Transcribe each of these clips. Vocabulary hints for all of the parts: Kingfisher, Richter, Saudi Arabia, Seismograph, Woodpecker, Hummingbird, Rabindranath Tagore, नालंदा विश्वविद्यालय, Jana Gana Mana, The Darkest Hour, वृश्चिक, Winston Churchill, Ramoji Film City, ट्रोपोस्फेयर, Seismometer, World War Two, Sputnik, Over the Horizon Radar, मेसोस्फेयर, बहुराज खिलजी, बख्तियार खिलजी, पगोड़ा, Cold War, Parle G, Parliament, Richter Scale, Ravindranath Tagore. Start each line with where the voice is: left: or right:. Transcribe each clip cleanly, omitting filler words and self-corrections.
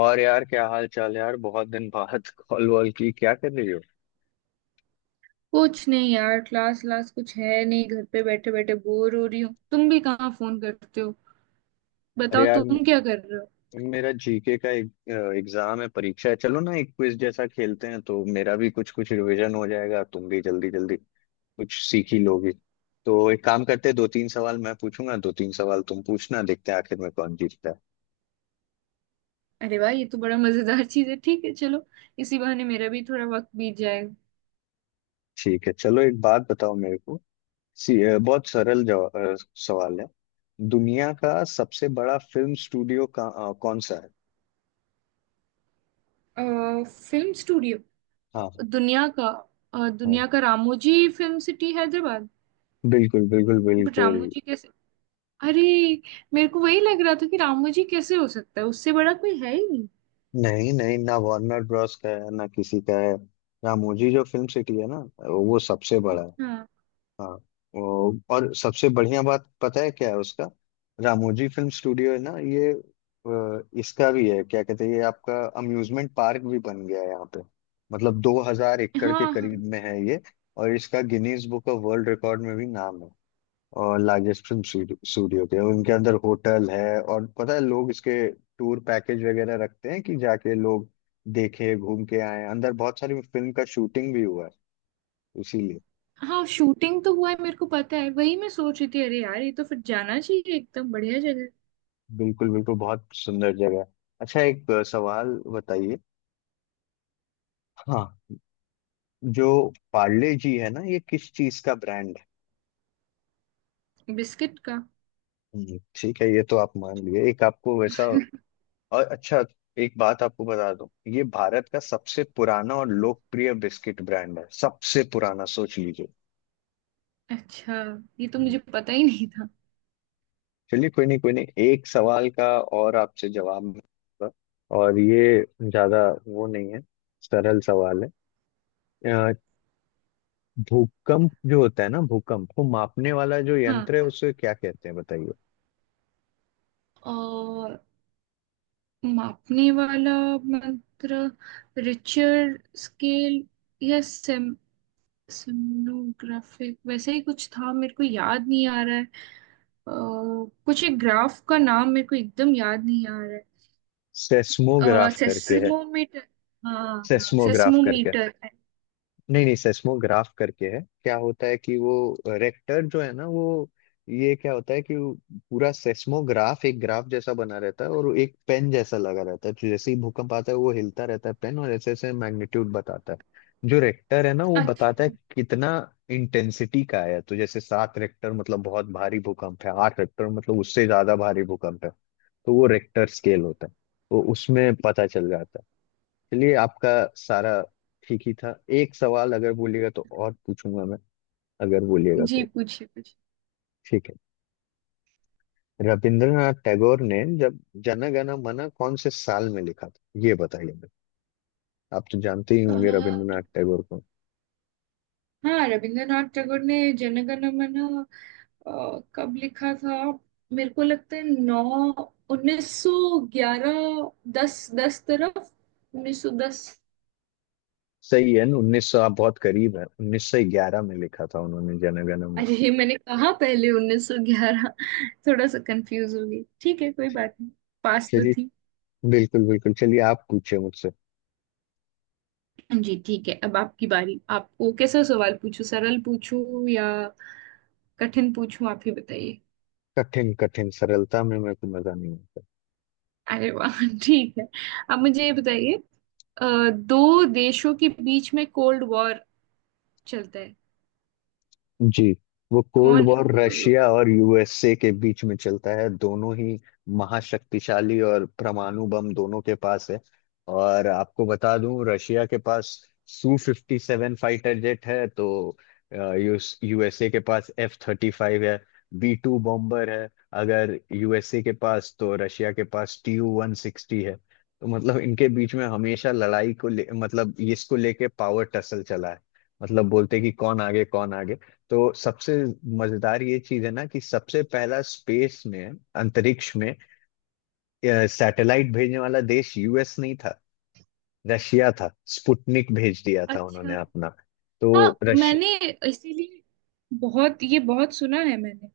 left: और यार क्या हाल चाल है यार बहुत दिन बाद कॉल वॉल की क्या कर रही हो।
right: कुछ नहीं यार। क्लास क्लास कुछ है नहीं, घर पे बैठे बैठे बोर हो रही हूँ। तुम भी कहाँ फोन करते हो?
left: अरे
right: बताओ
left: यार
right: तुम क्या कर रहे हो?
left: मेरा जीके का एक एग्जाम है, परीक्षा है। चलो ना एक क्विज जैसा खेलते हैं तो मेरा भी कुछ कुछ रिवीजन हो जाएगा, तुम भी जल्दी जल्दी कुछ सीख ही लोगी। तो एक काम करते हैं, दो तीन सवाल मैं पूछूंगा, दो तीन सवाल तुम पूछना। देखते हैं आखिर में कौन जीतता है।
right: अरे वाह, ये तो बड़ा मजेदार चीज है। ठीक है, चलो। इसी बहाने मेरा भी थोड़ा वक्त बीत जाएगा।
left: ठीक है चलो, एक बात बताओ मेरे को। सी, बहुत सरल सवाल है। दुनिया का सबसे बड़ा फिल्म स्टूडियो का कौन सा है?
right: Film studio.
left: हाँ।
right: दुनिया का।
left: हाँ,
right: दुनिया का रामोजी फिल्म सिटी हैदराबाद।
left: बिल्कुल बिल्कुल
right: बट
left: बिल्कुल।
right: रामोजी कैसे? अरे, मेरे को वही लग रहा था कि रामोजी कैसे हो सकता है, उससे बड़ा कोई है ही नहीं।
left: नहीं नहीं ना, वार्नर ब्रॉस का है ना किसी का है। रामोजी जो फिल्म सिटी है ना, वो सबसे बड़ा है।
right: हाँ,
left: हाँ। और सबसे बढ़िया बात पता है क्या है उसका? रामोजी फिल्म स्टूडियो है ना ये। इसका भी है, क्या कहते हैं ये आपका अम्यूजमेंट पार्क भी बन गया है यहाँ पे। मतलब 2000 एकड़ के
right: हाँ,
left: करीब में है ये। और इसका Guinness book of world record में भी नाम है, और लार्जेस्ट फिल्म स्टूडियो के उनके अंदर होटल है। और पता है लोग इसके टूर पैकेज वगैरह रखते हैं कि जाके लोग देखे, घूम के आए। अंदर बहुत सारी फिल्म का शूटिंग भी हुआ है इसीलिए।
right: हाँ शूटिंग तो हुआ है, मेरे को पता है। वही मैं सोच रही थी, अरे यार, ये तो फिर जाना चाहिए, एकदम बढ़िया जगह।
left: बिल्कुल बिल्कुल, बहुत सुंदर जगह है। अच्छा, एक सवाल बताइए। हाँ। जो पार्ले जी है ना, ये किस चीज का ब्रांड है?
right: बिस्किट का।
left: ठीक है, ये तो आप मान लिए एक आपको वैसा। और अच्छा, एक बात आपको बता दूं, ये भारत का सबसे पुराना और लोकप्रिय बिस्किट ब्रांड है। सबसे पुराना, सोच लीजिए।
right: अच्छा, ये तो
left: हम्म,
right: मुझे पता ही नहीं था।
left: चलिए कोई नहीं कोई नहीं, एक सवाल का और आपसे जवाब मिलेगा। और ये ज्यादा वो नहीं है, सरल सवाल है। अ, भूकंप जो होता है ना, भूकंप को मापने वाला जो
right: हाँ।
left: यंत्र है उसे क्या कहते हैं बताइए।
right: और मापने वाला मंत्र? रिचर स्केल या सेमनोग्राफिक वैसे ही कुछ था, मेरे को याद नहीं आ रहा है। अ, कुछ एक ग्राफ का नाम मेरे को एकदम याद नहीं आ रहा है।
left: सेस्मोग्राफ करके है।
right: सेस्मोमीटर। हाँ, हाँ,
left: सेस्मोग्राफ करके।
right: सेस्मोमीटर।
left: नहीं नहीं, सेस्मोग्राफ करके है। क्या होता है कि वो रेक्टर जो है ना वो, ये क्या होता है कि वो पूरा सेस्मोग्राफ एक ग्राफ जैसा बना रहता है, और वो एक पेन जैसा लगा रहता है। तो जैसे ही भूकंप आता है वो हिलता रहता है पेन, और ऐसे ऐसे मैग्नीट्यूड बताता है। जो रेक्टर है ना वो बताता है
right: अच्छा।
left: कितना इंटेंसिटी का है। तो जैसे 7 रेक्टर मतलब बहुत भारी भूकंप है, 8 रेक्टर मतलब उससे ज्यादा भारी भूकंप है। तो वो रेक्टर स्केल होता है, तो उसमें पता चल जाता है। चलिए, आपका सारा ठीक ही था। एक सवाल अगर बोलिएगा तो और पूछूंगा मैं, अगर बोलिएगा
right: जी
left: तो।
right: पूछिए पूछिए।
left: ठीक है। रविंद्रनाथ टैगोर ने जब जन गण मन कौन से साल में लिखा था ये बताइए मुझे। आप तो जानते ही
right: अ,
left: होंगे रविंद्रनाथ टैगोर को।
right: हाँ, रविंद्रनाथ टैगोर ने जनगणमन कब लिखा था? मेरे को लगता है नौ 1911। दस दस तरफ, 1910।
left: सही है ना, उन्नीस सौ, आप बहुत करीब है। 1911 में लिखा था उन्होंने जन गण मन।
right: अरे, ये मैंने कहा पहले 1911। थोड़ा सा कंफ्यूज हो गई, ठीक है कोई बात नहीं। पास तो
left: चलिए
right: थी।
left: बिल्कुल बिल्कुल, चलिए आप पूछे मुझसे।
right: जी ठीक है, अब आपकी बारी। आपको कैसा सवाल पूछूं, सरल पूछूं या कठिन पूछूं? आप ही बताइए।
left: कठिन कठिन, सरलता में मेरे को मजा नहीं आता।
right: अरे वाह ठीक है। अब मुझे ये बताइए, दो देशों के बीच में कोल्ड वॉर चलता है,
left: जी। वो कोल्ड
right: कौन है
left: वॉर
right: वो दो
left: रशिया
right: दोस्त?
left: और यूएसए के बीच में चलता है, दोनों ही महाशक्तिशाली और परमाणु बम दोनों के पास है। और आपको बता दूं, रशिया के पास Su-57 फाइटर जेट है तो यूएसए के पास F-35 है, B-2 बॉम्बर है। अगर यूएसए के पास, तो रशिया के पास Tu-160 है। तो मतलब इनके बीच में हमेशा लड़ाई को ले, मतलब इसको लेके पावर टसल चला है। मतलब बोलते कि कौन आगे कौन आगे। तो सबसे मजेदार ये चीज है ना, कि सबसे पहला स्पेस में, अंतरिक्ष में सैटेलाइट भेजने वाला देश यूएस नहीं था, रशिया था। स्पुटनिक भेज दिया था उन्होंने
right: अच्छा।
left: अपना। तो
right: हाँ,
left: रश
right: मैंने इसीलिए बहुत, ये बहुत सुना है मैंने।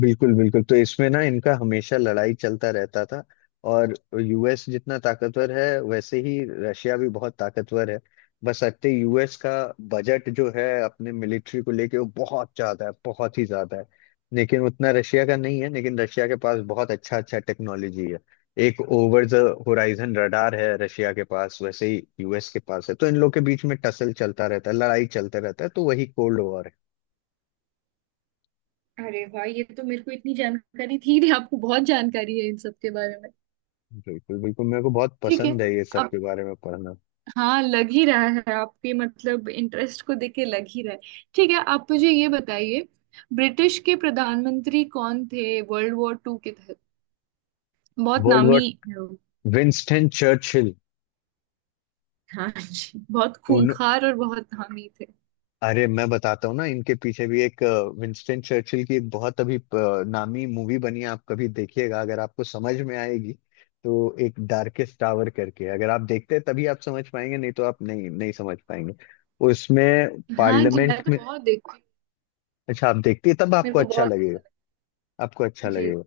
left: बिल्कुल बिल्कुल, तो इसमें ना इनका हमेशा लड़ाई चलता रहता था। और यूएस जितना ताकतवर है वैसे ही रशिया भी बहुत ताकतवर है। बस अत्ते यूएस का बजट जो है अपने मिलिट्री को लेके वो बहुत ज्यादा है, बहुत ही ज्यादा है। लेकिन उतना रशिया का नहीं है, लेकिन रशिया के पास बहुत अच्छा अच्छा टेक्नोलॉजी है। एक ओवर द होराइजन रडार है रशिया के पास, वैसे ही यूएस के पास है। तो इन लोग के बीच में टसल चलता रहता है, लड़ाई चलता रहता है, तो वही कोल्ड वॉर।
right: अरे वाह, ये तो मेरे को इतनी जानकारी थी नहीं, आपको बहुत जानकारी है इन सब के बारे में।
left: बिल्कुल बिल्कुल, मेरे को बहुत
right: ठीक है।
left: पसंद है ये सब
right: अब
left: के बारे में पढ़ना।
right: हाँ, लग ही रहा है, आपके मतलब इंटरेस्ट को देख के लग ही रहा है। ठीक है, आप मुझे ये बताइए, ब्रिटिश के प्रधानमंत्री कौन थे वर्ल्ड वॉर टू के तहत? बहुत
left: वर्ल्ड
right: नामी।
left: War, Winston Churchill.
right: हाँ जी, बहुत
left: उन
right: खूंखार और बहुत हामी थे।
left: अरे मैं बताता हूँ ना, इनके पीछे भी एक विंस्टन चर्चिल की एक बहुत अभी नामी मूवी बनी है। आप कभी देखिएगा, अगर आपको समझ में आएगी तो। एक डार्केस्ट टावर करके, अगर आप देखते हैं तभी आप समझ पाएंगे, नहीं तो आप नहीं नहीं समझ पाएंगे। उसमें
right: हाँ जी, मैं
left: पार्लियामेंट
right: तो
left: में।
right: बहुत देखती हूँ।
left: अच्छा आप देखते हैं तब
right: मेरे
left: आपको
right: को
left: अच्छा
right: बहुत
left: लगेगा।
right: अच्छा।
left: आपको अच्छा
right: जी।
left: लगेगा।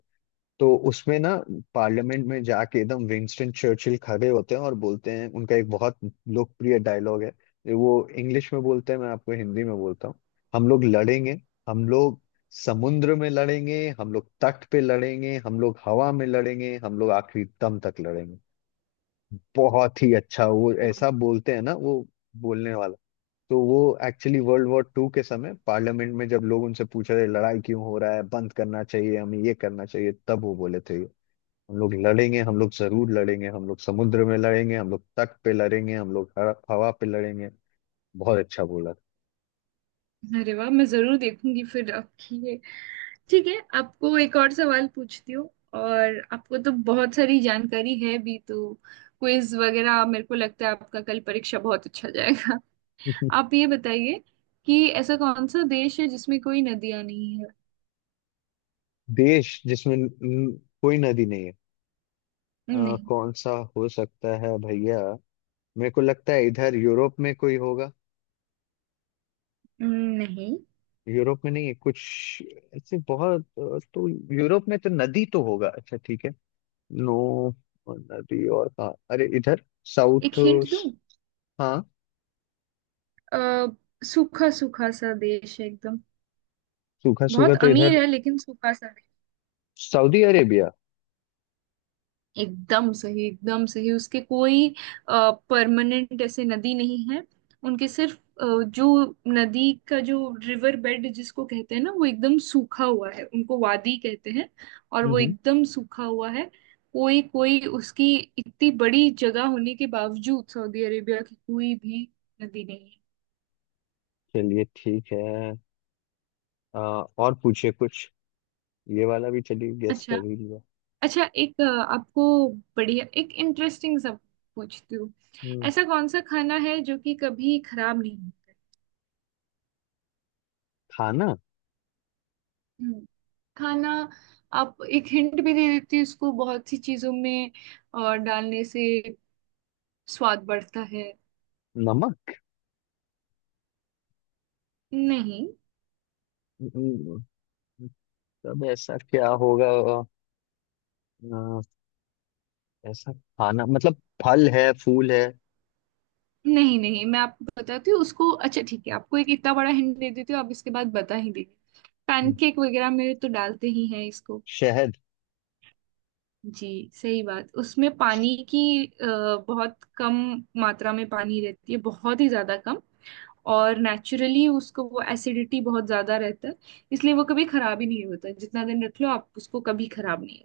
left: तो उसमें ना पार्लियामेंट में जाके एकदम विंस्टन चर्चिल खड़े होते हैं और बोलते हैं। उनका एक बहुत लोकप्रिय डायलॉग है। वो इंग्लिश में बोलते हैं, मैं आपको हिंदी में बोलता हूँ। हम लोग लड़ेंगे, हम लोग समुद्र में लड़ेंगे, हम लोग तट पे लड़ेंगे, हम लोग हवा में लड़ेंगे, हम लोग आखिरी दम तक लड़ेंगे। बहुत ही अच्छा वो ऐसा बोलते हैं ना, वो बोलने वाला। तो वो एक्चुअली World War II के समय पार्लियामेंट में जब लोग उनसे पूछ रहे लड़ाई क्यों हो रहा है, बंद करना चाहिए, हमें ये करना चाहिए, तब वो बोले थे, हम लोग लड़ेंगे, हम लोग जरूर लड़ेंगे, हम लोग समुद्र में लड़ेंगे, हम लोग तट पे लड़ेंगे, हम लोग हवा हवा पे लड़ेंगे। बहुत अच्छा बोला।
right: अरे वाह, मैं जरूर देखूंगी फिर आपकी ये। ठीक है, आपको एक और सवाल पूछती हूँ। और आपको तो बहुत सारी जानकारी है भी तो। क्विज वगैरह, मेरे को लगता है आपका कल परीक्षा बहुत अच्छा जाएगा। आप ये बताइए कि ऐसा कौन सा देश है जिसमें कोई नदियां नहीं है?
left: देश जिसमें कोई नदी नहीं है?
right: नहीं,
left: कौन सा हो सकता है भैया? मेरे को लगता है इधर यूरोप में कोई होगा।
right: नहीं।
left: यूरोप में नहीं है कुछ ऐसे, बहुत तो यूरोप में तो नदी तो होगा। अच्छा ठीक है। नो नदी, और कहाँ? अरे इधर
right: एक
left: साउथ।
right: हिंट दूँ?
left: हाँ।
right: अ, सूखा सूखा सा देश है एकदम।
left: सूखा सूखा
right: बहुत
left: तो इधर।
right: अमीर है, लेकिन सूखा सा नहीं।
left: Saudi Arabia.
right: एकदम सही, एकदम सही। उसके कोई परमानेंट ऐसे नदी नहीं है। उनके सिर्फ जो नदी का, जो रिवर बेड जिसको कहते हैं ना, वो एकदम सूखा हुआ है। उनको वादी कहते हैं, और वो एकदम सूखा हुआ है। कोई कोई उसकी, इतनी बड़ी जगह होने के बावजूद सऊदी अरेबिया की कोई भी नदी नहीं है।
left: चलिए ठीक है। अ, और पूछिए कुछ, ये वाला भी चलिए गेस
right: अच्छा।
left: कर ही लिया।
right: अच्छा, एक आपको बढ़िया एक इंटरेस्टिंग सा पूछती हूँ।
left: हम्म।
right: ऐसा कौन सा खाना है जो कि कभी खराब नहीं होता?
left: खाना?
right: हम्म, खाना। आप एक हिंट भी दे देती है, इसको बहुत सी चीजों में और डालने से स्वाद बढ़ता है।
left: नमक।
right: नहीं।
left: हम्म, तब ऐसा क्या होगा? अ, ऐसा खाना मतलब, फल है, फूल है?
right: नहीं, नहीं, मैं आपको बताती हूँ उसको। अच्छा ठीक है, आपको एक इतना बड़ा हिंट दे देती हूँ, आप इसके बाद बता ही देंगे।
left: हम्म,
right: पैनकेक वगैरह में तो डालते ही हैं इसको।
left: शहद।
right: जी। सही बात। उसमें पानी की बहुत कम मात्रा में पानी रहती है, बहुत ही ज्यादा कम। और नेचुरली उसको वो एसिडिटी बहुत ज्यादा रहता है। इसलिए वो कभी खराब ही नहीं होता, जितना दिन रख लो, आप उसको कभी खराब नहीं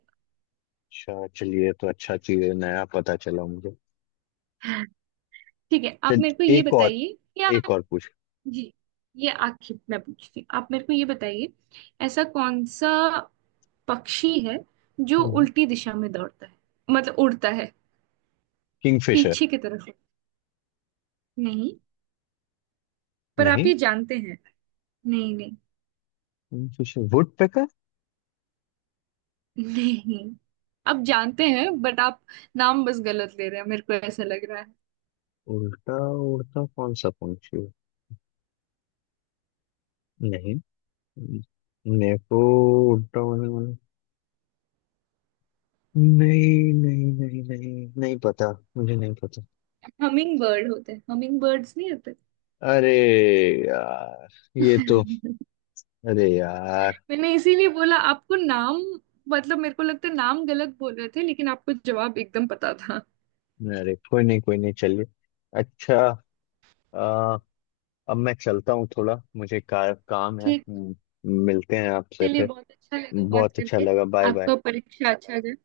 left: अच्छा चलिए, ये तो अच्छा चीज है, नया पता चला मुझे।
right: होगा। ठीक है, आप
left: चल
right: मेरे को ये
left: एक और,
right: बताइए कि
left: एक
right: आप।
left: और पूछ।
right: जी, ये आखिर मैं पूछती हूँ, आप मेरे को ये बताइए, ऐसा कौन सा पक्षी है जो उल्टी दिशा में दौड़ता है, मतलब उड़ता है,
left: किंगफिशर।
right: पीछे की तरफ? नहीं। पर आप
left: नहीं,
right: ये जानते हैं। नहीं, नहीं,
left: किंगफिशर, वुड पेकर।
right: नहीं। आप जानते हैं, बट आप नाम बस गलत ले रहे हैं, मेरे को ऐसा लग रहा है।
left: उल्टा उड़ता कौन सा पंछी है? नहीं। नेको उड़ता। नहीं नहीं नहीं नहीं नहीं पता। मुझे नहीं पता।
right: हमिंग बर्ड होते हैं, हमिंग बर्ड्स नहीं होते?
left: अरे यार, ये तो अरे यार।
right: मैंने इसीलिए बोला आपको, नाम मतलब मेरे को लगता है नाम गलत बोल रहे थे, लेकिन आपको जवाब एकदम पता था।
left: अरे कोई नहीं कोई नहीं, चलिए। अच्छा, आ, अब मैं चलता हूँ, थोड़ा मुझे काम है।
right: ठीक।
left: मिलते हैं आपसे
right: चलिए,
left: फिर।
right: बहुत अच्छा लगा बात
left: बहुत अच्छा
right: करके।
left: लगा, बाय बाय।
right: आपका परीक्षा अच्छा जाए।